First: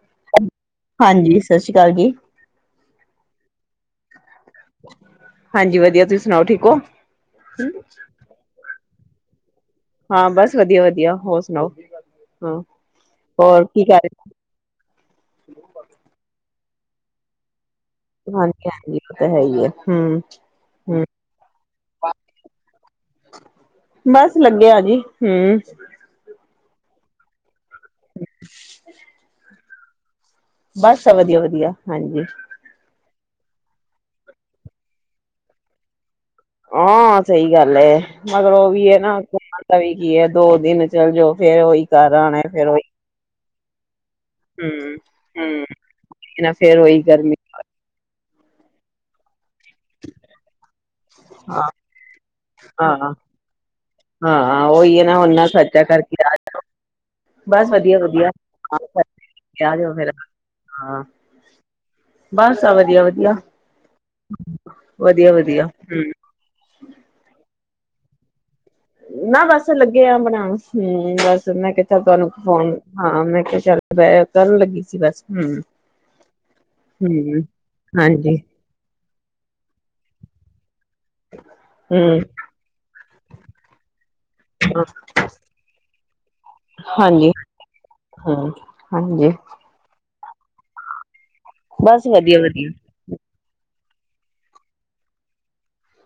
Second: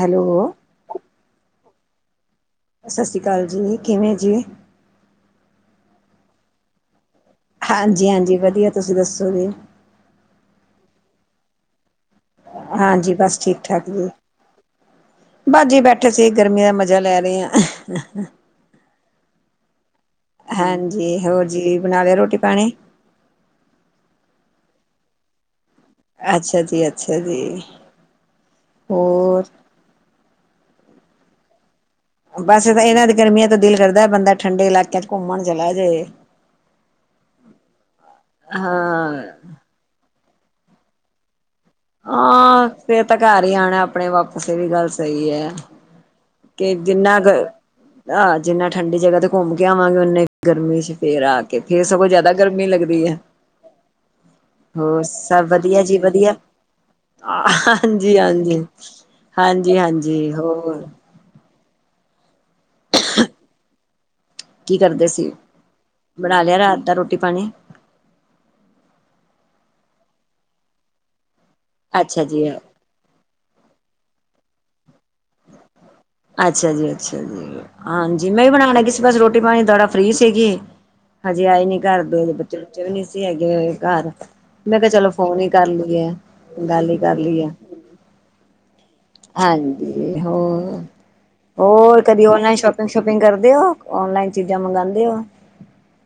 Hello. ਹਾਂਜੀ, ਸਤਿ ਸ਼੍ਰੀ ਅਕਾਲ ਜੀ। ਸਤਿ ਸ਼੍ਰੀ ਅਕਾਲ ਜੀ, ਕਿਵੇਂ ਜੀ? ਹਾਂਜੀ, ਵਧੀਆ ਤੁਹੀ ਸੁਣਾਓ ਠੀਕ ਹੋ? ਹਾਂਜੀ-ਹਾਂਜੀ ਵਧੀਆ, ਤੁਸੀਂ ਦੱਸੋ ਜੀ? ਹਾਂ ਬਸ ਵਧੀਆ-ਵਧੀਆ, ਹੋਰ ਸੁਣਾਓ? ਹਾਂ, ਹਾਂਜੀ ਬਸ ਹੋਰ ਕੀ ਕਰ ਰਹੇ? ਬਾਸ ਜੀ ਬੈਠੇ ਸੀ, ਗਰਮੀ ਦਾ ਮਜਾ ਲੈ ਰਹੇ ਆਂ। ਹਾਂਜੀ-ਹਾਂਜੀ, ਉਹ ਤਾ ਹੈਹੀ ਏ, ਹੂੰ। ਹੂੰ ਹਾਂਜੀ। ਹੋਰ ਜੀ, ਬਣਾ ਲਿਆ ਰੋਟੀ-ਪਾਣੀ? ਬਸ ਲੱਗੇ ਆ ਜੀ, ਹੂੰ। ਅੱਛਾ ਜੀ-ਅੱਛਾ ਜੀ, ਹੋਰ? ਬਸ ਆ ਵਧੀਆ-ਵਧੀਆ ਹਾਂਜੀ। ਬਸ ਤਾਂ ਇਹਨਾਂ ਦੀ ਗਰਮੀਆਂ ਤੋਂ ਦਿਲ ਕਰਦਾ, ਬੰਦਾ ਠੰਡੇ ਇਲਾਕਿਆਂ ਚ ਘੁੰਮਣ ਚਲਾ ਜੇ। ਹਾਂ ਸਹੀ ਗੱਲ ਏ, ਬਸ ਉਹ ਵੀ ਏ ਨਾ। ਹਾਂ, ਤਾ ਵੀ ਕੀ ਹੈ, ਦੋ ਦਿਨ ਚੱਲ ਜਾਓ ਫੇਰ ਉਹੀ ਘਰ ਆਣਾ ਫੇਰ ਉਹੀ। ਤਾਂ ਘਰ ਹੀ ਆਣਾ ਆਪਣੇ ਵਾਪਸ, ਇਹ ਵੀ ਗੱਲ ਹੂੰ ਸਹੀ ਹੈ। ਹੂੰ, ਕਿ ਫੇਰ ਉਹੀ ਜਿੰਨਾ ਕ ਗਰਮੀ ਆਹ ਜਿੰਨਾ ਠੰਡੀ ਜਗਾ ਤੇ ਘੁੰਮ ਕੇ ਆਵਾਂਗੇ ਉਨੇ ਗਰਮੀ ਚ ਫੇਰ ਆ ਕੇ, ਫੇਰ ਸਗੋਂ ਜਿਆਦਾ ਗਰਮੀ ਲੱਗਦੀ ਹਾਂ ਹੈ। ਹਾਂ, ਉਹੀ ਹੋਰ ਹੈ ਨਾ ਸਭ ਓਨਾ ਵਧੀਆ ਖਰਚਾ ਜੀ ਕਰਕੇ ਵਧੀਆ। ਆ, ਬਸ ਵਧੀਆ ਹਾਂਜੀ- ਵਧੀਆ। ਹਾਂਜੀ, ਹਾਂ, ਆ ਜਾਓ ਫੇਰ ਹਾਂਜੀ-ਹਾਂਜੀ ਹੋਰ? ਹਾਂ, ਬਸ ਆ ਵਧੀਆ-ਵਧੀਆ, ਕੀ ਕਰਦੇ ਸੀ ਵਧੀਆ- ਵਧੀਆ ਹੁੰ। ਬਣਾ ਲਿਆ ਰਾਤ ਦਾ ਰੋਟੀ- ਪਾਣੀ। ਨਾ ਬਸ ਲੱਗੇ ਆ ਬਣਾਉਣ, ਹੂੰ ਬਸ ਮੈਂ ਕਿਹਾ ਅੱਛਾ ਤੁਹਾਨੂੰ ਜੀ ਫੋਨ ਹਾਂ ਮੈਂ ਕਿਹਾ ਚੱਲ ਕਰਨ ਲੱਗੀ ਸੀ, ਵੇਸੇ ਹੂੰ। ਅੱਛਾ ਜੀ- ਅੱਛਾ ਹੂੰ ਜੀ ਹਾਂਜੀ, ਮੈਂ ਵੀ ਬਣਾਉਣ ਲੱਗੀ ਸੀ ਬਸ, ਰੋਟੀ- ਪਾਣੀ ਥੋੜਾ ਫਰੀ ਸੀਗੀ। ਹਜੇ ਆਏ ਨੀ ਘਰ, ਹੂੰ ਦੋਵੇ ਬੱਚੇ- ਬੁਚੇ ਵੀ ਨੀ ਸੀ ਹੈਗੇ ਹੋਏ ਘਰ। ਮੈਂ ਕਿਹਾ ਚਲੋ ਫੋਨ ਹੀ ਕਰ ਲਈ ਏ, ਗੱਲ ਹੀ ਕਰ ਹਾਂਜੀ ਲਈਏ। ਹੂੰ ਹਾਂਜੀ। ਹਾਂਜੀ ਹੋਰ? ਹੋਰ ਬਸ ਕਦੀ ਵਧੀਆ ਔਨਲਾਈਨ ਵਧੀਆ। ਸ਼ੋਪਿੰਗ- ਸੂਪਿੰਗ ਕਰਦੇ ਹੋ? ਔਨਲਾਈਨ ਚੀਜ਼ਾਂ ਮੰਗਉਂਦੇ ਹੋ?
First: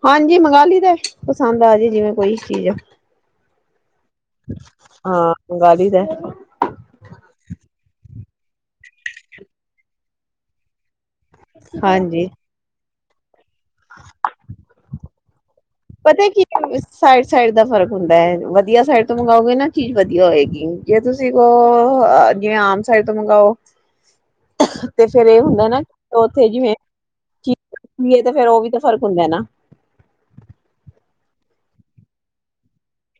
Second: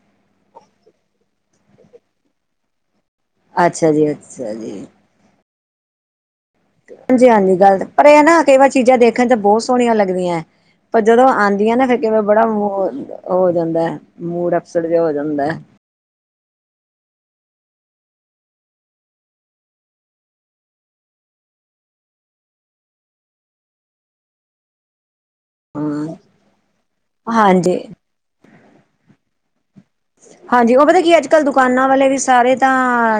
ਹਾਂਜੀ ਮੰਗਾ ਲਈਦਾ ਪਸੰਦ ਆ ਜਾਏ ਜਿਵੇਂ ਕੋਈ ਚੀਜ਼ ਆ। ਅੱਛਾ ਜੀ। ਅੱਛਾ ਜੀ ਹਾਂ, ਮੰਗਾ ਲਈ ਦੈ। ਹਾਂਜੀ-ਹਾਂਜੀ ਗੱਲ ਪਰ ਇਹ ਨਾ ਕਈ ਵਾਰ ਚੀਜ਼ਾਂ ਦੇਖਣ ਚ ਬਹੁਤ ਸੋਹਣੀਆਂ ਲੱਗਦੀਆਂ ਹੈ। ਪਰ ਜਦੋਂ ਆਉਂਦੀਆਂ ਨੇ ਫੇਰ ਕਿਵੇਂ ਹਾਂਜੀ। ਬੜਾ, ਓਹ ਹੋ ਜਾਂਦਾ ਏ ਮੂੜ ਅਫਸੇਡ ਜਿਹਾ ਹੋ ਜਾਂਦਾ ਐ। ਪਤਾ ਕੀ ਸਾਈਡ, ਸਾਈਡ ਦਾ ਫ਼ਰਕ ਹੁੰਦਾ ਹੈ, ਵਧੀਆ ਸਾਈਡ ਤੋਂ ਮੰਗਓਗੇ ਨਾ ਚੀਜ਼ ਵਧੀਆ ਹੋਏਗੀ। ਜੇ ਤੁਸੀਂ ਕੋਹ ਜਿਵੇਂ ਆਮ ਸਾਈਡ ਤੋਂ ਮੰਗਾਓ। [inaudible] ਤੇ ਫੇਰ ਇਹ ਹੁੰਦਾ ਨਾ, ਉੱਥੇ ਜਿਵੇਂ ਹਾਂਜੀ ਵੀਏ ਤੇ ਫੇਰ ਉਹ ਵੀ ਤੇ ਫ਼ਰਕ ਹੁੰਦਾ ਨਾ। ਹਾਂਜੀ ਉਹ ਪਤਾ ਕੀ ਅੱਜ ਕੱਲ ਦੁਕਾਨਾਂ ਵਾਲੇ ਵੀ ਸਾਰੇ ਤਾਂ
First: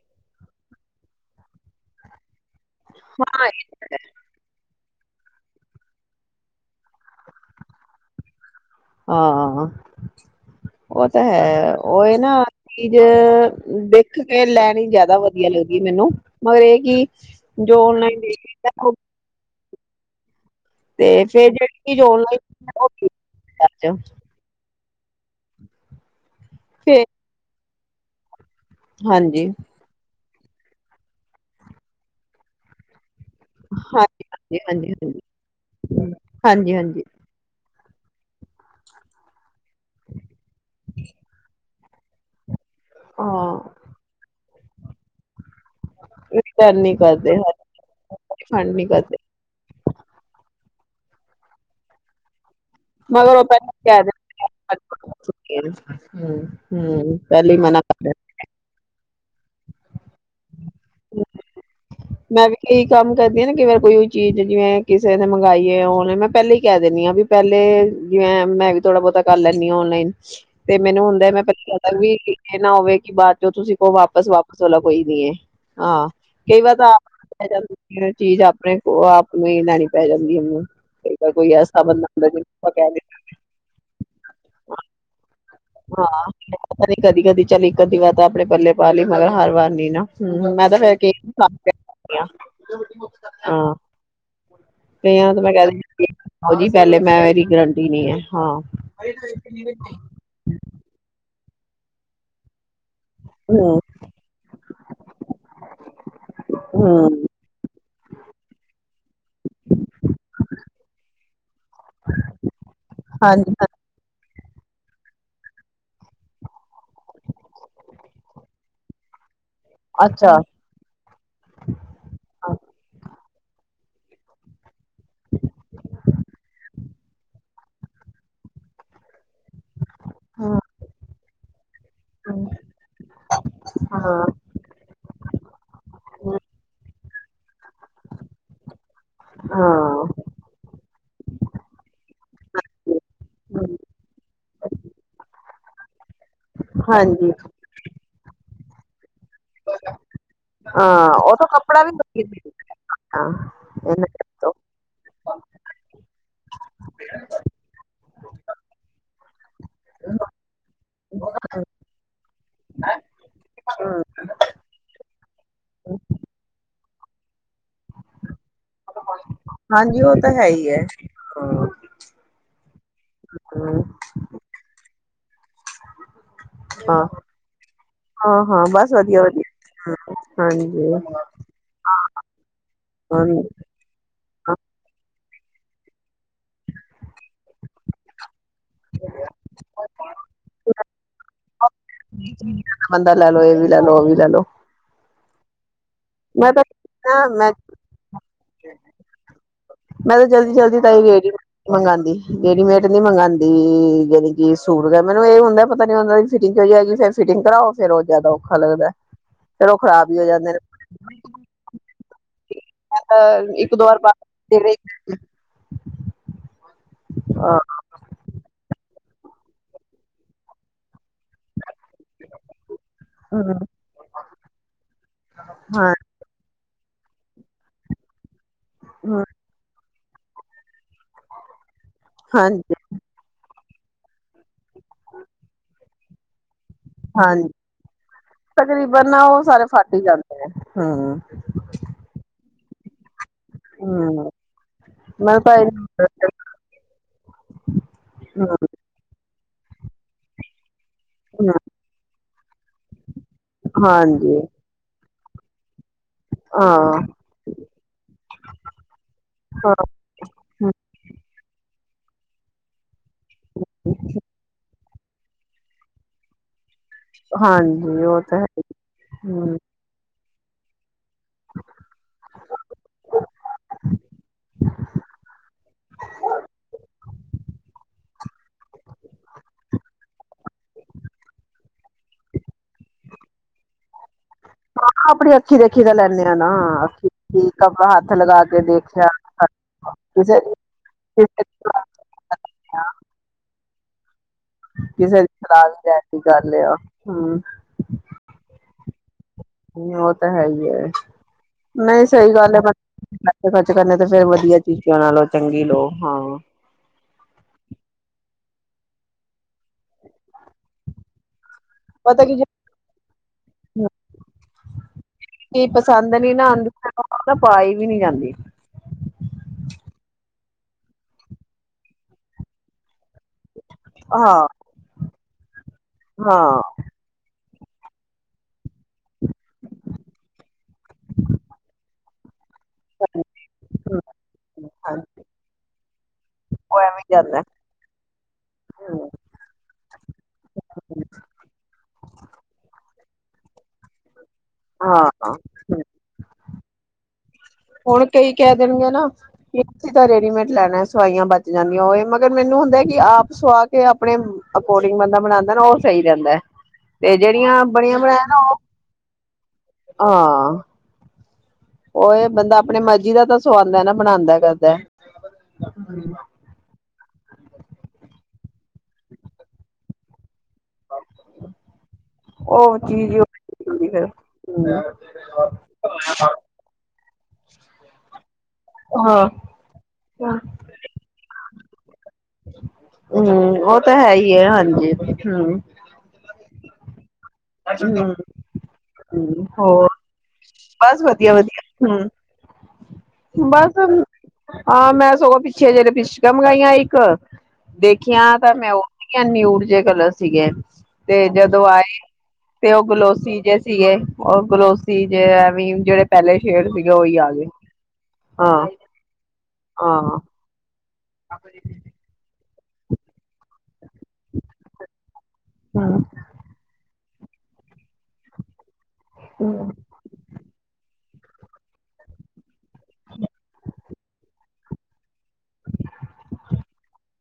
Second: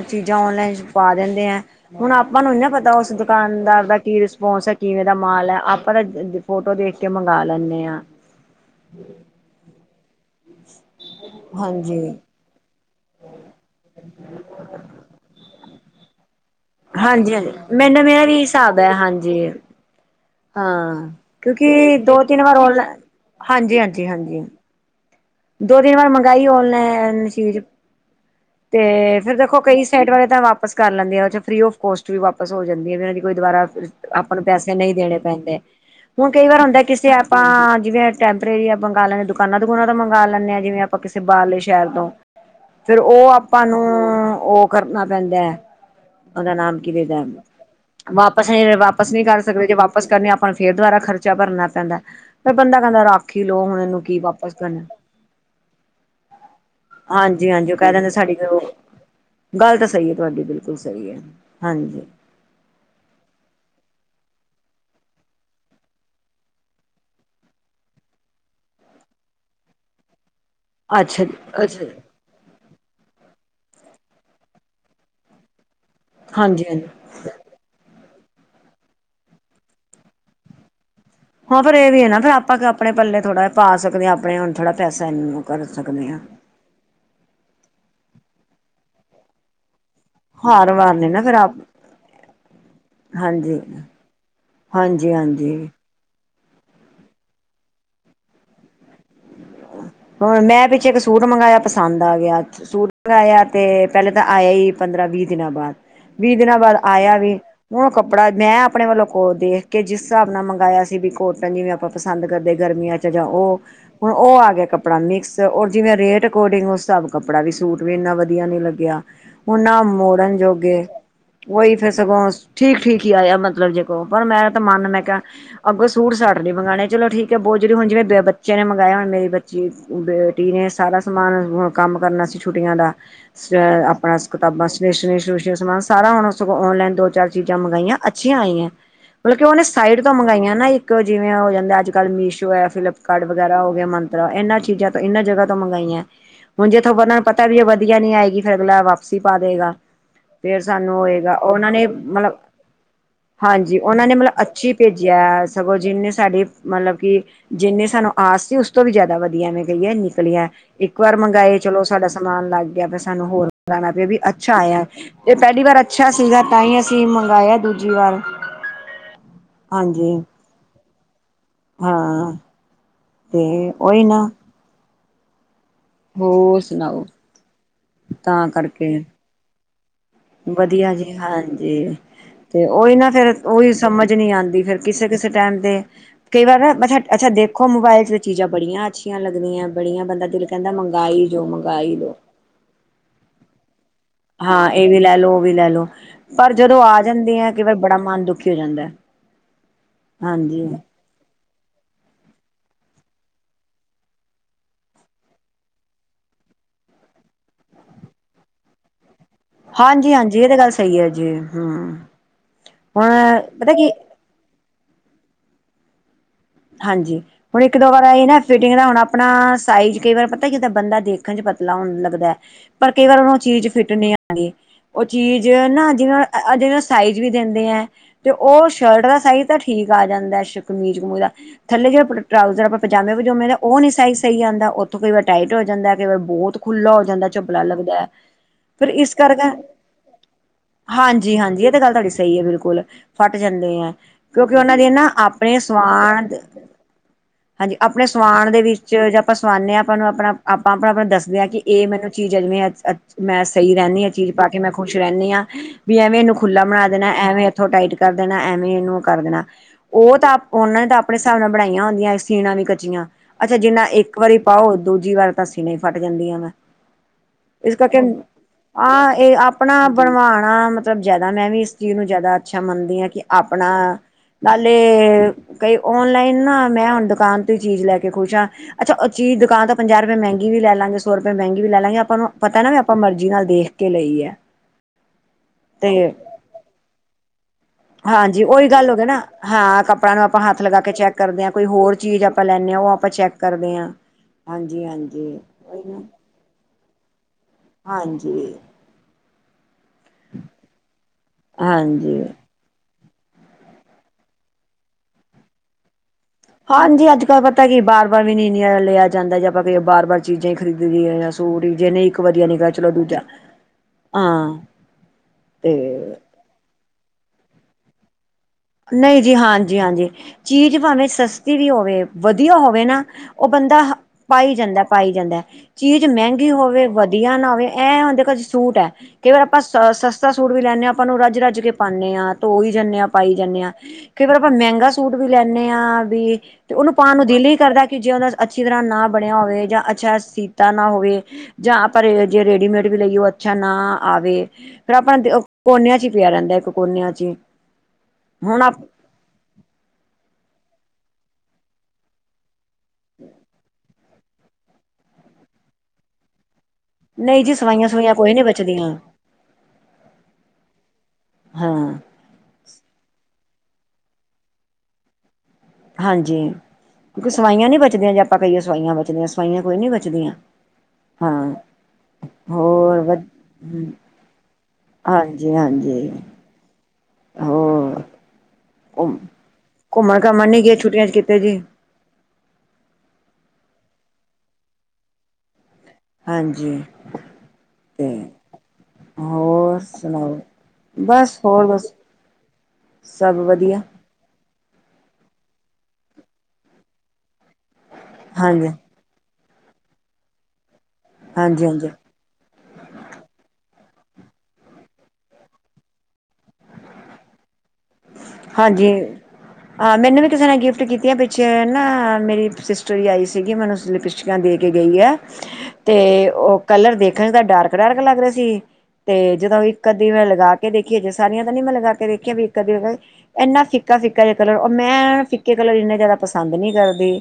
ਚੀਜ਼ਾਂ ਔਨਲਾਈਨ ਚ ਪਾ ਦਿੰਦੇ ਐ। ਹੁਣ ਆਪਾਂ ਨੂੰ ਨੀ ਨਾ ਪਤਾ ਉਸ ਦੁਕਾਨਦਾਰ ਦਾ ਕੀ ਰਿਸਪੋਂਸ ਹੈ। ਕਿਵੇਂ ਦਾ ਮਾਲ ਹੈ, ਆਪਾਂ ਤਾਂ ਫੋਟੋ ਦੇਖ ਕੇ ਮੰਗਾ ਲੈਂਨੇ ਆ। ਹਾਂ, ਉਹ ਤਾਂ ਹੈ ਉਹ ਹਾਂਜੀ ਇਹ ਨਾ। ਚੀਜ਼ ਦੇਖ ਕੇ ਲੈਣੀ ਜਿਆਦਾ ਵਧੀਆ ਲੱਦੀ ਮੈਨੂੰ ਮਗਰ ਇਹ ਕਿ ਹਾਂਜੀ-ਹਾਂਜੀ ਜੋ ਮੈਨੂੰ ਔਨਲਾਈਨ ਮੇਰਾ ਵੀ ਹਿਸਾਬ ਹੈ, ਹਾਂਜੀ। ਹਾਂ, ਤੇ ਫੇਰ ਜਿਹੜੀ ਕਿਉਂਕਿ ਚੀਜ਼ ਦੋ- ਔਨਲਾਈਨ ਤਿੰਨ ਵਾਰ ਓਨਲ ਫੇਰ ਹਾਂਜੀ- ਹਾਂਜੀ, ਹਾਂਜੀ। ਦੋ, ਤਿੰਨ ਵਾਰ ਮੰਗਾਈ ਔਨਲਾਈਨ ਚੀਜ ਤੇ ਫੇਰ ਦੇਖੋ ਕਈ ਸਾਈਟ ਵਾਲੇ ਤਾਂ ਵਾਪਿਸ ਕਰ ਲੈਂਨੇ ਆ, ਜੋ ਫਰੀ ਆਫ ਕੋਸਟ ਵੀ ਵਾਪਸ ਹੋ ਜਾਂਦੀ ਹੈ ਵੈਰੀ ਕੋਈ ਦੁਬਾਰਾ ਹਾਂਜੀ, ਆਪਾਂ ਨੂੰ ਪੈਸੇ ਹਾਂਜੀ, ਨਹੀਂ ਦੇਣੇ ਹਾਂਜੀ। ਪੈਂਦੇ, ਹੁਣ ਕਈ ਵਾਰ ਹੁੰਦਾ ਹਾਂਜੀ-ਹਾਂਜੀ, ਕਿਸੇ ਐਪ ਆਪਾਂ ਜਿਵੇਂ ਟੈਂਪਰੇਰੀ ਆਪ ਮੰਗਾ ਲੈਂਨੇ ਦੁਕਾਨਾਂ- ਦੁਕੂਨਾਂ ਦਾ ਮੰਗਾ ਲੈਂਨੇ ਹਾਂ, ਜਿਵੇਂ ਆਪਾਂ ਕਿਸੇ ਬਾਹਲੇ ਸ਼ਹਿਰ ਤੋਂ ਫੇਰ ਉਹ ਆਪ ਆਪਾ ਹਾਂ ਨੂੰ ਉਹ ਕਰਨਾ ਪੈਂਦਾ ਹੈ, ਉਹਦਾ ਨਾਮ ਰਿਟਰਨ ਨੀ ਕਿਵੇ ਦਾ ਕਰਦੇ ਵਾਪਸ ਨੀ ਰਿਫੰਡ ਫੇ ਵਾਪਿਸ ਕਰਦੇ। ਨੀ ਕਰ ਸਕਦੇ, ਜੇ ਵਾਪਿਸ ਕਰਨੇ ਆਪਾਂ ਨੂੰ ਫੇਰ ਦੁਬਾਰਾ ਖਰਚਾ ਭਰਨਾ ਪੈਂਦਾ। ਫੇਰ ਬੰਦਾ ਕਹਿੰਦਾ ਰੱਖ ਮਗਰ ਹੀ ਉਹ ਲੋਓ ਪਹਿਲਾਂ ਹੁਣ ਇਹਨੂੰ ਕਹਿ ਦਿੰਦੇ ਕੀ ਵਾਪਸ ਕਰਨਾ। ਹੂੰ, ਪਹਿਲੇ ਹੀ ਮਨਾ ਕਹਿ ਦਿੰਦੇ ਕਰ ਸਾਡੀ ਤੇ ਉਹ ਗੱਲ ਤਾਂ ਸਹੀ ਹੈ ਤੁਹਾਡੀ ਬਿਲਕੁਲ ਸਹੀ ਹੈ, ਹਾਂਜੀ। ਮੈਂ ਵੀ ਕਈ ਕੰਮ ਕਰਦੀ ਹਾਂ ਨਾ, ਕਈ ਵਾਰ ਕੋਈ ਚੀਜ਼ ਜਿਵੇਂ ਕਿਸੇ ਨੇ ਮੰਗਾਈ ਹੈ, ਆਨਲਾਈਨ ਮੈਂ ਪਹਿਲਾਂ ਹੀ ਕਹਿ ਦੇਨੀ ਹਾਂ ਵੀ ਪਹਿਲੇ ਜਿਵੇਂ ਮੈਂ ਵੀ ਥੋੜਾ ਬਹੁਤਾ ਕਰ ਲੈਂਦੀ ਹਾਂ ਔਨਲਾਈਨ। ਤੇ ਮੈਨੂੰ ਅੱਛਾ ਹੁੰਦਾ ਜੀ ਮੈਂ ਪਹਿ ਅੱਛਾ ਜੀ ਕ ਵੀ ਇਹ ਨਾ ਹੋਵੇ ਕਿ ਬਾਅਦ ਚ ਤੁਸੀਂ ਕੋ ਵਾਪਸ। ਕਈ ਹਾਂਜੀ ਵਾਰ ਹਾਂਜੀ ਤਾਂ ਪੈ ਜਾਂਦੀ ਏ ਚੀਜ਼ ਆਪਣੇ ਕੋ ਆਪ ਨੂੰ ਹੀ ਲੈਣੀ ਪੈ ਜਾਂਦੀ ਉਹਨੂੰ ਵਾਰ ਕੋਈ ਹਾਂ ਪਰ ਐਸਾ ਇਹ ਵੀ ਬੰਦਾ ਹੈ ਨਾ, ਹੁੰਦਾ ਫਿਰ ਜਿਹਨੂੰ ਆਪਾਂ ਕਹਿ ਆਪਣੇ ਦਿੰਦੇ ਪੱਲੇ ਥੋੜ੍ਹਾ ਪਾ ਸਕਦੇ ਹਾਂ। ਆਪਣੇ ਹੁਣ ਥੋੜਾ ਪੈਸਾ ਨੂੰ ਕਰ ਸਕਦੇ ਹਾਂ। ਪਤਾ ਨੀ, ਕਦੀ -ਕਦੀ ਚੱਲ ਇੱਕ- ਅੱਧੀ ਵਾਰ ਤਾਂ ਆਪਣੇ ਪੱਲੇ ਪਾ ਲਈ ਮਗਰ, ਹਰ ਵਾਰ ਨੀ ਨਾ ਹਮ ਮੈਂ ਹਾਰ ਵਾਰ ਫਿਰ ਨੇ ਨਾ ਆਪ ਹਾਂਜੀ ਹਾਂਜੀ -ਹਾਂਜੀ। ਹਾਂਜੀ ਪਹਿਲੇ ਮੈਂ ਏਦੀ, ਗਰੰਟੀ ਨੀ ਆ, ਹਾਂ। ਹੁਣ ਮੈਂ, ਪਿੱਛੇ ਇੱਕ ਸੂਟ ਮੰਗਇਆ ਪਸੰਦ ਆ ਗਿਆ ਸੂਟ ਆਇਆ ਤੇ ਹੂੰ ਪਹਿਲੇ ਤਾਂ, ਆਇਆ ਨਹੀਂ ਪੰਦਰਾਂ- ਵੀਹ ਦਿਨਾਂ ਬਾਅਦ, ਵੀਹ ਦਿਨਾਂ ਬਾਅਦ ਆਇਆ ਹੂੰ ਵੀ ਹੁਣ ਕੱਪੜਾ ਮੈਂ ਆਪਣੇ ਵੱਲੋਂ ਕੋਲ ਦੇਖ ਕੇ, ਜਿਸ ਹਿਸਾਬ ਨਾਲ ਮੰਗਵਾਆ ਸੀ, ਵੀ ਕੋਟਨ ਜਿਵੇਂ,, ਆਪਾਂ ਪਸੰਦ ਕਰਦੇ ਗਰਮੀਆਂ ਚ। ਅਤੇ ਜਾਂ ਹਾਂਜੀ ਉਹ ਹੁਣ ਉਹ ਆ ਗਿਆ ਕੱਪੜਾ ਮਿਕਸ, ਔਰ ਜਿਵੇਂ, ਰੇਟ ਅਕੋਰਡਿੰਗ ਉਸ ਹਿਸਾਬ ਕੱਪੜਾ ਵੀ ਸੂਟ ਵੀ, ਇੰਨਾ ਵਧੀਆ ਨਹੀਂ ਲੱਗਿਆ। ਹੁਣ ਨਾ, ਅੱਛਾ ਮੋੜਨ ਜੋਗੇ। ਉਹੀ ਫਿਰ ਸਗੋਂ, ਠੀਕ- ਠੀਕ ਹੀ ਆਇਆ ਮਤਲਬ ਜੇ ਕੋੋ ਪਰ ਮੇਰਾ ਤਾਂ ਮਨ ਮੈਂ ਅੱਗੋਂ ਸੂਟ ਸਾਡੇ ਮੰਗਉਣੇ, ਚਲੋ ਠੀਕ ਹੈ ਬਹੁਤ ਜਿਵੇਂ, ਬੱਚੇ ਨੇ ਮੰਗਵਾਇਆ ਮੇਰੀ ਬ ਜੀ ਬੇਟੀ ਹਾਂ ਨੇ, ਸਾਰਾ ਸਮਾਨ ਕੰਮ, ਕਰਨਾ ਹਾਂ ਸੀ, ਛੁੱਟੀਆਂ ਦਾ ਅ ਆਪਣਾ ਹਾਂ ਕਿਤਾਬਾਂ ਸ੍ਰੇਸ਼ਨ ਸਮਾਨ ਸਾਰਾ ਸਗੋਂ, ਔਨਲਾਈਨ ਦੋ ਚਾਰ ਚੀਜ਼ਾਂ, ਮੰਗਾਈਆਂ ਅੱਛੀਆਂ ਆਈਆਂ ਮਤਲਬ ਕਿ, ਉਹਨੇ ਸਾਈਡ ਤੋਂ ਮੰਗਾਈਆਂ ਨਾ ਇੱਕ ਔ ਜਿਵੇਂ ਹੋ ਜਾਂਦਾ, ਅੱਜ- ਕੱਲ ਮੀਸ਼ੋ ਫਲਿਪਕਾਰਟ ਵਗ ਵਗੈਰਾ ਹੋ ਗਏ ਮੰਤਰਾ, ਇਹਨਾਂ ਚੀਜ਼ਾਂ ਤੋਂ ਇਹਨਾਂ ਜਗ੍ਹਾ ਤੋਂ ਮੰਗਾਈਆਂ ਹੁਣ ਜਿਥੋਂ, ਬੰਦੇ ਹਾਂਜੀ ਪਤਾ ਵੀ ਉਹ ਵਧੀਆ ਨੀ ਆਏਗੀ ਫਿਰ ਅਗਲਾ ਵਾਪ ਵਪਸੀ ਪਾ ਦੇਗਾ, ਫੇਰ ਸਾਨੂੰ ਹਾਂ ਉਹ ਹੋਏਗਾ ਤਾਂ ਉਹਨਾਂ ਕੱਪੜਾ ਨੇ, ਵੀ ਮਤਲਬ ਹਾਂ ਹਾਂਜੀ, ਉਹਨਾਂ ਨੇ ਮਤਲਬ ਇਹਨਾਂ ਅੱਛੀ ਭੇਜਿਆ ਸਗੋਂ ਜਿਹਨੇ ਸਾਡੀ, ਮਤਲਬ ਕਿ ਜਿਹਨੇ ਸਾਨੂੰ ਆਸ ਉਸ ਤੋਂ ਵੀ ਜ਼ਿਆਦਾ ਵਧੀਆ ਨਿਕਲੀਆਂ। ਇੱਕ ਵਾਰ ਮੰਗਵਾਏ ਚਲੋ, ਸਾਡਾ ਸਮਾਨ ਲੱਗ ਗਿਆ ਪਰ, ਸਾਨੂੰ ਹੋਰ ਮੰਗਵਾਉਣਾ ਹੂੰ ਪਿਆ ਵੀ ਅੱਛਾ ਆਇਆ। ਤੇ ਪਹਿਲੀ ਵਾਰ ਅੱਛਾ ਸੀਗਾ, ਤਾਂ ਹੀ ਅਸੀਂ ਮੰਗਾਇਆ ਦੂਜੀ ਵਾਰ ਹਾਂਜੀ, ਉਹ ਤਾਂ ਹੈ ਹੀ ਹੈ। ਹਾਂ ਤੇ ਓਹੀ ਨਾ। ਹੋਰ ਸੁਣਾਓ? ਹਾਂ ਹਾਂ- ਤਾਂ ਹਾਂ ਬਸ, ਕਰਕੇ ਵਧੀਆ ਵਧੀਆ। ਹਾਂਜੀ ਵਧੀਆ ਜੀ, ਹਾਂਜੀ, ਤੇ ਉਹੀ ਨਾ ਫੇਿਰ ਉਹੀ ਸਮਝ ਨਹੀਂ ਆਉਂਦੀ, ਫਿਰ ਕਿਸੇ -ਕਿਸੇ ਟਾਈਮ ਤੇ ਕਈ ਵਾਰ, ਅੱਛਾ -ਅੱਛਾ ਦੇਖੋ ਮੋਬਾਇਲ 'ਚ ਚੀਜ਼ਾਂ ਬੜੀਆਂ ਅੱਛੀਆਂ, ਲੱਗਦੀਆਂ ਬੜੀਆਂ ਬੰਦਾ ਦਿਲ ਕਹਿੰਦਾ ਮੰਗਾਈ ਜਾਉ, ਮੰਗਾਈ ਜਾਉ। ਬੰਦਾ, ਲੈ ਲੋ, ਇਹ ਵੀ ਲੈ ਲੋ, ਉਹ ਵੀ ਲੈ ਲੋ। ਹਾਂ, ਇਹ ਵੀ ਲੈ ਲਓ, ਉਹ ਵੀ ਲੈ ਲੋ, ਮੈਂ ਪਰ ਤਾਂ ਜਦੋਂ ਆ ਜਾਂਦੇ ਮੈਂ ਆ, ਕਈ ਵਾਰ ਬੜਾ ਮਨ ਦੁਖੀ ਹੋ ਜਾਂਦਾ ਹੈ। ਮੈਂ ਤਾਂ, ਜਲਦੀ -ਜਲਦੀ ਤਾਂ ਹੀ ਗੇੜੀ ਮੰਗਵਾਉਂਦੀ ਰੇਡੀਮੇਡ ਨਈ, ਮੰਗਵਾਉਂਦੀ ਯਣੀ ਕਿ ਸੂਟ ਮੈਨੂੰ ਇਹ ਹੁੰਦਾ ਪਤਾ ਨੀ ਹੁੰਦਾ ਫਿਟਗ ਨੀ ਹੋਗੀ, ਫਿਟਿੰਗ ਕਰਓ ਫੇਰ ਉਹ ਜ਼ਿਆਦਾ ਔਖਾ ਲੱਗਦਾ। ਫਿਰ ਉਹ ਖਰਾਬ ਹਾਂਜੀ- ਹੀ ਹੋ ਹਾਂਜੀ ਇਹ ਜਾਂਦੇ ਤਾਂ ਨੇ ਗੱਲ ਸਹੀ, ਹੈ ਜੀ ਹਮ ਹੁਣ ਅ ਪਤਾ ਇੱਕ ਦੋ ਕੀ ਵਾਰ ਪਾ ਕੇ ਵੇਖ ਹਾਂਜੀ, ਅ ਹੁਣ ਇੱਕ ਦੋ -ਵਾਰ ਆਈ ਨਾ ਫਿਟਿੰਗ ਦਾ ਹੁਣ, ਆਪਣਾ ਸਾਈਜ਼ ਕਈ ਵਾਰ ਪਤਾ, ਜਿੱਦਾਂ ਬੰਦਾ ਦੇਖ ਹਾਂਜੀ, ਪਤਲਾ ਹੋਣ ਲੱਗਦਾ, ਪਰ ਕਈ ਵਾਰ, ਉਹ ਹੂੰ ਚੀਜ਼ ਚ ਫਿੱਟ ਨਹੀਂ ਆਂਨੀਂ ਉਹ ਚੀਜ਼ ਨਾ ਹਾਂ ਜਿਹਨਾ, ਅ ਜਿਹ ਸਾਈਜ਼ ਵੀ ਦਿੰਦੇ ਆ, ਤੇ ਉਹ ਸ਼ਰਟ ਦਾ ਹੂੰ ਸਾਈਜ਼ ਤਾਂ ਠੀਕ ਆ ਜਾਂਦਾ, ਸਮੀਜ਼ ਕਮੀਜ ਦਾ ਥੱਲੇ ਜਿਹੜਾ ਟਰਾਊਜ਼ਰ ਹਾਂਜੀ ਆਪਾਂ ਪਜਾਮੇ -ਪਜੂਮੇ ਦਾ ਉਹ ਨਹੀਂ ਸਾਈਜ਼ ਸਹੀ ਆਉਂਦਾ, ਉੱਥੋਂ ਕਈ ਵਾਰ ਟਾਈਟ ਹੋ ਜਾਂਦਾ, ਕਈ ਵਾਰ ਬਹੁਤ ਖੁੱਲ਼ਾ ਹੋ ਜਾਂਦਾ, ਹਾਂਜੀ ਚਝੱਪਲਾ ਲੱਗਦਾ ਫਿਰ ਤਕਰੀਬਨ ਇਸ ਨਾ, ਉਹ ਕਰਕੇ ਸਾਰੇ ਫਟ ਜਾਂਦੇ ਆ ਹਮ, ਹਾਂਜੀ ਹਾਂਜੀ ਇਹ ਗੱਲ ਤੁਹਾਡੀ ਸਹੀ ਹੈ ਬਿਲਕੁਲ ਫੱਟ ਜਾਂਦੇ ਆ, ਹੂੰ ਕਿਉਂਕਿ ਉਹਨਾਂ ਦੇ ਨਾ ਮੈਂ ਤਾਂ ਆਪਣੇ ਹੂੰ ਸਵਾਨ ਹਾਂਜੀ ਆਪਣੇ ਸਾਵਣ ਦੇ ਹੂੰ ਵਿੱਚ ਜਾ ਆਪਾਂ ਸਵਾਨਦੇ ਆ ਆਪਾਂ ਨੂੰ ਆਪਣਾ ਆਪਾਂ ਆਪਣਾ-ਆਪਣਾ ਦੱਸ ਦੱਸਦੇ ਆ ਕਿ ਇਹ ਮੈਨੂੰ ਚੀਜ਼ ਐਵੇਂ ਮੈਂ ਸਹੀ ਰਹਿੰਦੀ ਹਾਂ, ਚੀਜ਼ ਹਾਂਜੀ ਪਾ ਕੇ ਮੈਂ ਖ਼ੁਸ਼ ਰਹਿੰਦੀ ਹਾਂ ਵੀ ਐਵੇਂ ਇਹਨੂੰ ਖੁੱਲ੍ਹਾ ਬਣਾ ਹਾਂ ਦੇਣਾ ਐਵੇਂ ਇੱਥੋਂ ਟਾਈਟ ਕਰ ਦੇਣਾ ਐਵੇਂ ਇਹਨੂੰ ਕਰ ਦੇਣਾ, ਹਾਂ ਉਹ ਤਾਂ ਉਹਨਾਂ ਨੇ ਤਾਂ ਆਪਣੇ ਹਿਸਾਬ ਨਾਲ ਬਣਾਈਆਂ ਹੁੰਦੀਆਂ ਸੀਣਾ ਵੀ ਕੱਚੀਆਂ ਅੱਛਾ ਜਿੰਨਾ ਇੱਕ ਵਾਰੀ ਪਾਓ ਦੂਜੀ ਵਾਰ ਤਾਂ ਸੀਨ ਫਟ ਜਾਂਦੀਆਂ ਵਾ ਇਸ ਕਰਕੇ ਹਾਂਜੀ ਉਹ ਤਾਂ ਹੈ ਆਹ ਇਹ ਹੂੰ ਆਪਣਾ ਬਣਵਾਣਾ ਮਤਲਬ ਮਤਲਬ ਜਿਆਦਾ ਮੈਂ ਵੀ ਇਸ ਚੀਜ਼ ਨੂੰ ਜਿਆਦਾ ਅੱਛਾ ਮੰਨਦੀ ਹਾਂ ਕਿ ਆਪਣਾ ਨਾਲੇ ਕਈ? ਔਨਲਾਈਨ ਨਾ, ਮੈਂ ਹੁਣ ਦੁਕਾਨ ਤੋਂ ਹੀ ਚੀਜ਼ ਲੈ ਕੇ ਖੁਸ਼ ਹਾਂ ਅੱਛਾ, ਉਹ ਚੀਜ਼ ਦੁਕਾਨ ਤਾਂ ਪੰਜਾਹ ਰੁਪਏ ਮਹਿੰਗੀ ਵੀ ਲੈ ਲਾਂਗੇ ਸੌ ਰੁਪਏ ਮਹਿੰਗੀ ਵੀ ਲੈ ਲਾਂਗੇ ਆਪਾਂ ਨੂੰ ਪਤਾ ਨਾ ਵੀ ਆਪਾਂ ਮਰਜ਼ੀ ਨਾਲ ਦੇਖ ਕੇ ਲਈ ਹੈ। ਹਾਂ, ਆਪਣੀ ਅੱਖੀ ਦੀ ਅੱਖੀ ਦਾ ਤੇ ਲੈਂਦੇ ਆ ਨਾ ਅੱਖੀ ਹੱਥ ਹਾਂਜੀ ਲਗਾ ਕੇ ਉਓਹੀ ਗੱਲ ਹੋ ਗੀ ਦੇਖਿਆ ਨਾ ਹਾਂ ਕੱਪੜਾ ਨੂੰ ਕਿਸੇ ਆਪਾਂ ਹੱਥ ਲਗਾ ਕੇ ਚੈੱਕ ਕਿਸੇ ਕਰਦੇ ਹਾਂ। ਦੀ ਕੋਈ ਸਲਾਹ ਹੋਰ ਚੀਜ਼ ਆਪਾਂ ਲੈਦੇ ਹਾਂ ਉਹ ਆਪਾਂ ਚੈੱਕ ਕਰਦੇ ਹਾਂ, ਹਾਂਜੀ ਹਾਂਜੀ ਨਾ ਚੱਲਿਆ ਹਮ ਹਾਂਜੀ। ਉਹ ਤਾਂ ਹੈ ਹੀ, ਨਹੀਂ ਹਾਂਜੀ ਸਹੀ ਗੱਲ ਹੈ। ਪੈਸੇ ਖਰਚੇ ਖ਼ਰਚ ਕਰਨੇ ਤੇ ਫੇਰ ਵਧੀਆ ਚੀਜ਼ ਕਿਉਂ ਨਾ ਲਓ, ਚੰਗੀ ਲੋਓ ਹਾਂ ਹਾਂਜੀ ਅੱਜ ਕੱਲ ਪਤਾ ਕਿ ਬਾਰ ਬਾਰ ਵੀ ਨੀ ਲਿਆ ਜਾਂਦਾ ਜੇ ਆਪਾਂ ਕੋਈ ਬਾਰ ਬਾਰ ਚੀਜ਼ਾਂ ਹੀ ਖਰੀਦਦੇਏ ਜਿਹਨੇ ਇੱਕ ਪਤਾ ਕੀ ਵਧੀਆ ਨੀਗਾ ਚਲੋ ਦੂਜਾ, ਹਾਂ ਕੀ ਤੇ ਪਸੰਦ ਨਹੀਂ ਨਾ ਆਉਂਦੀ ਤਾਂ ਪਾਈ ਵੀ ਨਹੀਂ ਜਾਂਦੀ ਨਹੀਂ ਜੀ, ਹਾਂਜੀ ਹਾਂਜੀ। ਚੀਜ਼ ਭਾਵੇਂ ਸਸਤੀ ਵੀ ਹੋਵੇ ਵਧੀਆ ਹੋਵੇ ਨਾ, ਉਹ ਬੰਦਾ ਹਾਂ ਪਾਈ ਜਾਂਦਾ ਪਾਈ ਜਾਂਦਾ, ਚੀਜ਼ ਮਹਿੰਗੀ ਹਾਂ ਹੋਵੇ ਵਧੀਆ ਨਾ ਹੋਵੇ, ਐਂ ਹੁਣ ਦੇਖੋ, ਸੂਟ ਹੈ ਕਈ ਵਾਰ ਆਪਾਂ ਸ ਸਸਤਾ ਸੂਟ ਵੀ ਲੈਂਦੇ ਹਾਂ ਆਪਾਂ ਉਹ ਨੂੰ ਰੱਜ ਰੱਜ ਕੇ ਪਾਉਂਦੇ ਹਾਂ, ਤਾਂ ਵੀ ਜਾਂਦੇ ਹਾਂ ਪਾਈ ਜਾਂਦੇ ਹਾਂ ਕਈ ਫਰ ਆਪਾਂ ਮਹਿੰਗਾ ਸੂਟ ਵੀ ਲੈਂਦੇ ਹਾਂ ਵੀ ਤੇ ਉਹ ਉਹਨੂੰ ਐਵੇਂ ਪਾਉਣ ਨੂੰ ਜਾਂਦਾ ਦਿਲ ਹੀ ਕਰਦਾ ਕਿ ਜੇ ਉਹਦਾ ਅੱਛੀ ਤਰ੍ਹਾਂ ਨਾ ਬਣਿਆ ਹੋਵੇ ਜਾਂ ਅੱਛਾ ਸੀਤਾ ਨਾ ਹੋਵੇ, ਜ ਆਪਾਂ ਜੇ ਰੇਡੀਮੇਡ ਵੀ ਲਈਏ ਅੱਛਾ ਨਾ ਆਵੇ ਫ਼ੇਿਰ ਹਾਂ ਆਪਣਾ ਹਾਂ ਕੋਨਿਆਂ ਚ ਹੀ ਪਿਆ ਰਹਿੰਦਾ ਇੱਕ ਕੋਨਿਆਂ 'ਚ ਹੀ ਹੁਣ ਕਈ ਕਹਿ ਹੁਣ ਦੇਣਗੇ ਨਾ ਅਸੀ ਤਾਂ ਰੈਡੀਮੇਡ ਲੈਣਾ ਸਵਾਈਆਂ ਬਚ ਜਾਂਦੀਆਂ ਹੋਵੇ ਮਗਰ ਮੈਨੂੰ ਹੁੰਦਾ ਕਿ ਆਪ ਸਵਾ ਕੇ, ਆਪਣੇ ਅਕੋਰਡਿੰਗ ਬੰਦਾ ਬਣਾਉਂਦਾ ਨਾ, ਉਹ ਸਹੀ ਰਹਿੰਦਾ ਤੇ ਨਹੀਂ ਜੀ ਜਿਹੜੀਆਂ ਸਵਾਈਆਂ ਬਣੀਆਂ ਸਵੂਈਆਂ ਬਣਾਆ ਕੋਈ ਨਾ ਨੀ ਉਹ, ਬਚਦੀਆਂ ਹਾਂ ਹਾਂ ਉਹ ਬੰਦਾ ਆਪਣੀ ਮਰਜੀ ਦਾ ਤਾਂ ਸਵਾੳਦਾ ਹੈ ਨਾ ਬਣਾਉਂਦਾ ਕਰਦਾ। ਹਾਂਜੀ, ਕਿਉਂਕਿ ਸਵਾਈਆਂ ਨੀ ਬਚਦੀਆਂ ਜੇ ਆਪਾਂ ਕਹੀਏ ਸਵਾਈਆਂ ਬਚਦੇ ਹ ਸਵਾਈਆਂ ਕੋਈ ਨੀ ਬਚਦੀਆਂ। ਹਾਂ- ਉਹ ਹੋਰ ਵ, ਚੀਜ਼ ਹ ਫਿਰ ਹਾਂਜੀ ਹਾਂਜੀ ਹੋਰ, ਹਾਂ ਘੁੰਮਣ ਹਮ ਘਮਣ ਨੀ ਗਏ ਛੁੱਟੀਆਂ ਚ ਕਿਤੇ ਜੀ? ਹਮ ਉਹ ਤਾਂ ਹੈ ਹੀ ਹੈ, ਹਾਂਜੀ ਹਮ ਹਾਂਜੀ। ਅੱਛ। ਤੇ ਹੋਰ, ਬਸ ਵਧੀਆ ਹੋਰ ਵਧੀਆ ਬਸ ਹਮ ਸਭ ਬਸ ਵਧੀਆ। ਹਾਂ ਮੈਂ ਸਗੋਂ ਪਿੱਛੇ ਜਿਹੜੇ ਪਿਛਕ ਲਿਪਸਟਿਕਾ ਮੰਗਾਈਆਂ ਇੱਕ, ਦੇਖੀਆਂ ਤਾਂ ਹਾਂਜੀ ਮੈਂ ਉਹ ਨਿਊਡ ਜੇ ਕਲਰ ਸੀਗੇ, ਤੇ ਜਦੋਂ ਹਾਂਜੀ ਹਾਂਜੀ। ਆਏ ਤੇ ਉਹ ਗਲੋਸੀ ਜਿ ਸੀਗੇ ਉਹ ਗਲੋਸੀ ਜ ਜਿਹੜੇ ਪਹਿਲੇ ਸ਼ੇਡ ਸੀਗੇ ਉਹੀ ਆ ਗਏ। ਅਛਾ। ਹਾਂ ਹਾਂਜੀ, ਹਾਂ ਮੈਨੂੰ ਵੀ ਕਿਸੇ ਨੇ ਗਿਫਟ ਕੀਤੀ ਆ ਪਿੱਛੇ ਨਾ ਮੇਰੀ ਸਿਸਟਲ ਆਈ ਸੀਗੀ ਮੈਨੂੰ ਲਿਪਿਸਟਿਕਾਂ ਦੇ ਕੇ ਗਈ ਹੈ ਅਤੇ ਉਹ ਕਲਰ ਦੇਖਣ ਤਾਂ ਡਾਰਕ ਡਾਰਕ ਲੱਗ ਰਿਹੇ ਸੀ ਤੇ ਜਦੋਂ ਹੂੰ ਇਕ। ਦੀ ਮੈਂ ਲਗਾ ਕੇ ਦੇਖੀ ਜੇ ਸਾਰੀਆਂ ਤਾਂ ਨੀ ਮੈਂ ਲਗਾ ਕੇ ਦੇਖੀਆਂ ਵੀ। ਇੰਨਾ ਫਿੱਕਾ ਫਿੱਕਾ ਜਿਹਾ ਕਲਰ ਉਹ ਮੈਂ। ਫਿਕੇ ਕਲਰ ਇੰਨੇ ਜ਼ਿਆਦਾ ਪਸੰਦ ਨਹੀਂ ਕਰਦੇ।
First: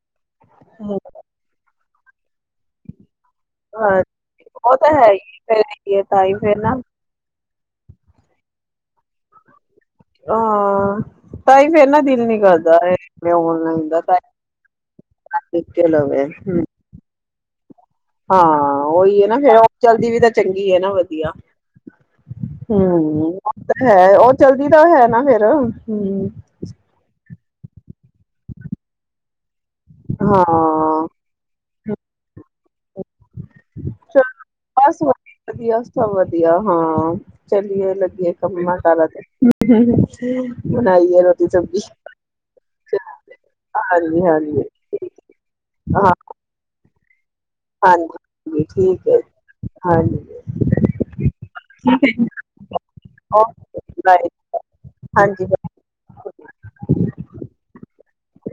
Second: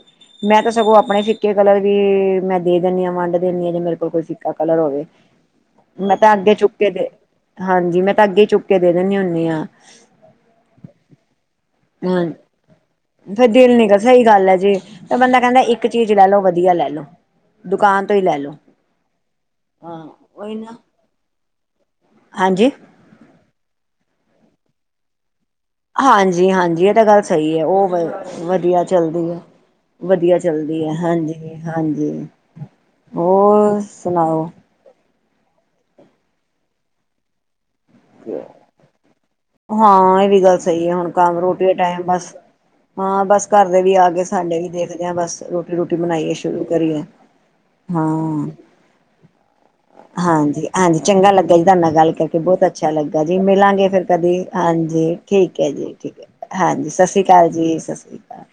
ਮੈਂ ਤਾਂ ਸਗੋਂ ਆਪਣੇ ਫਿੱਕੇ ਕਲਰ ਵੀ ਮੈਂ ਦੇ ਦਿੰਦੀ ਹਾਂ ਵੰਡ ਦਿੰਦੀ ਹਾਂ ਜੇ ਮੇਰੇ ਕੋਲ ਕੋਈ ਫਿਕਾ ਉਹ ਕਲਰ ਤਾਂ ਹੋਵੇ ਹੈ ਹੀ ਫਿਰ ਮੈਂ ਤਾਂ ਹੀ ਅੱਗੇ ਫਿਰ ਨਾ ਚੁੱਕ ਕੇ ਤੇ। ਹਾਂਜੀ, ਮੈਂ ਤਾਂ ਅੱਗੇ ਚੁੱਕ ਕੇ ਦੇ ਦਿੰਦੀ ਹੁੰਦੀ ਹਾਂ। ਹਾਂ। ਤ ਹਾਂ ਫੇਰ ਦਿਲ ਨੀਂ ਕਰ ਦਾ ਸਹੀ ਗੱਲ ਹੈ ਜੇ ਫੇਰ ਬੰਦਾ ਕਹਿੰਦਾ। ਇੱਕ ਚੀਜ਼ ਲਵੇ ਲੈ ਲਓ ਵਧੀਆ ਲੈ ਲਓ ਦੁਕਾਨ। ਤੋਂ ਹੀ ਲੈ ਲੋ। ਹਾਂ ਉਹੀ ਹੈ ਨਾ ਫੇਰ ਚਲ ਹਾਂ ਦੀ ਵੀ ਤਾਂ ਉਹੀ ਚੰਗੀ ਹੈ ਨਾ ਵਧੀਆ। ਹਾਂਜੀ ਹਮ ਉਹ ਤਾਂ ਹੈ ਉਹ ਚਲਦੀ ਤਾਂ ਹੈ ਨਾ ਫੇਰ। ਹਮ ਹਾਂਜੀ ਹਾਂਜੀ ਇਹ ਤਾਂ ਗੱਲ ਸਹੀ ਹੈ ਉਹ ਵਧੀਆ ਚੱਲਦੀ ਹੈ। ਵਧੀਆ ਚੱਲਦੀ ਹੈ ਹਾਂ ਹਾਂਜੀ, ਹਾਂਜੀ ਹੋਰ ਸੁਣਾਓ? ਬਸ ਵਧੀਆ, ਵਧੀਆ ਸਭ ਵਧੀਆ ਹਾਂ ਚੱਲੀਏ ਲ ਮਨ ਕਰ ਰਹਾ ਥਾ ਹਾਂ ਇਹ ਵੀ ਗੱਲ [unintelligible] ਸਹੀ ਹੈ ਹੁਣ ਬਣਾਈਏ ਕੰਮ ਰੋਟੀ ਦਾ ਸਬਜ਼ੀ। ਟਾਈਮ ਬਸ ਹਾਂ ਬਸ ਘਰ ਦੇ ਵੀ ਆ ਹਾਂਜੀ ਗਏ ਸਾਡੇ ਹਾਂਜੀ ਵੀ ਦੇਖਦੇ ਆ ਬਸ ਰੋਟੀ, ਰੋਟੀ ਹਾਂ ਬਣਾਈਏ ਸ਼ੁਰੂ ਕਰੀਏ। ਹਾਂ। ਹਾਂਜੀ ਠੀਕ ਹੈ। ਹਾਂਜੀ, ਹਾਂਜੀ ਚੰਗਾ ਲੱਗਾ ਜੀ ਤੁਹਾਡੇ ਨਾਲ ਗੱਲ ਕਰਕੇ ਬਹੁਤ ਅੱਛਾ। ਲੱਗਾ ਜੀ ਮਿਲਾਂਗੇ ਓਕੇ ਫਿਰ ਬਾਏ ਕਦੀ ਹਾਂਜੀ ਠੀਕ ਹਾਂਜੀ ਹੈ। ਓਕੇ ਜੀ, ਠੀਕ ਹੈ ਜੀ, ਹਾਂਜੀ ਸਤਿ ਸ੍ਰੀ ਅਕਾਲ ਜੀ, ਸਤਿ ਸ੍ਰੀ ਅਕਾਲ।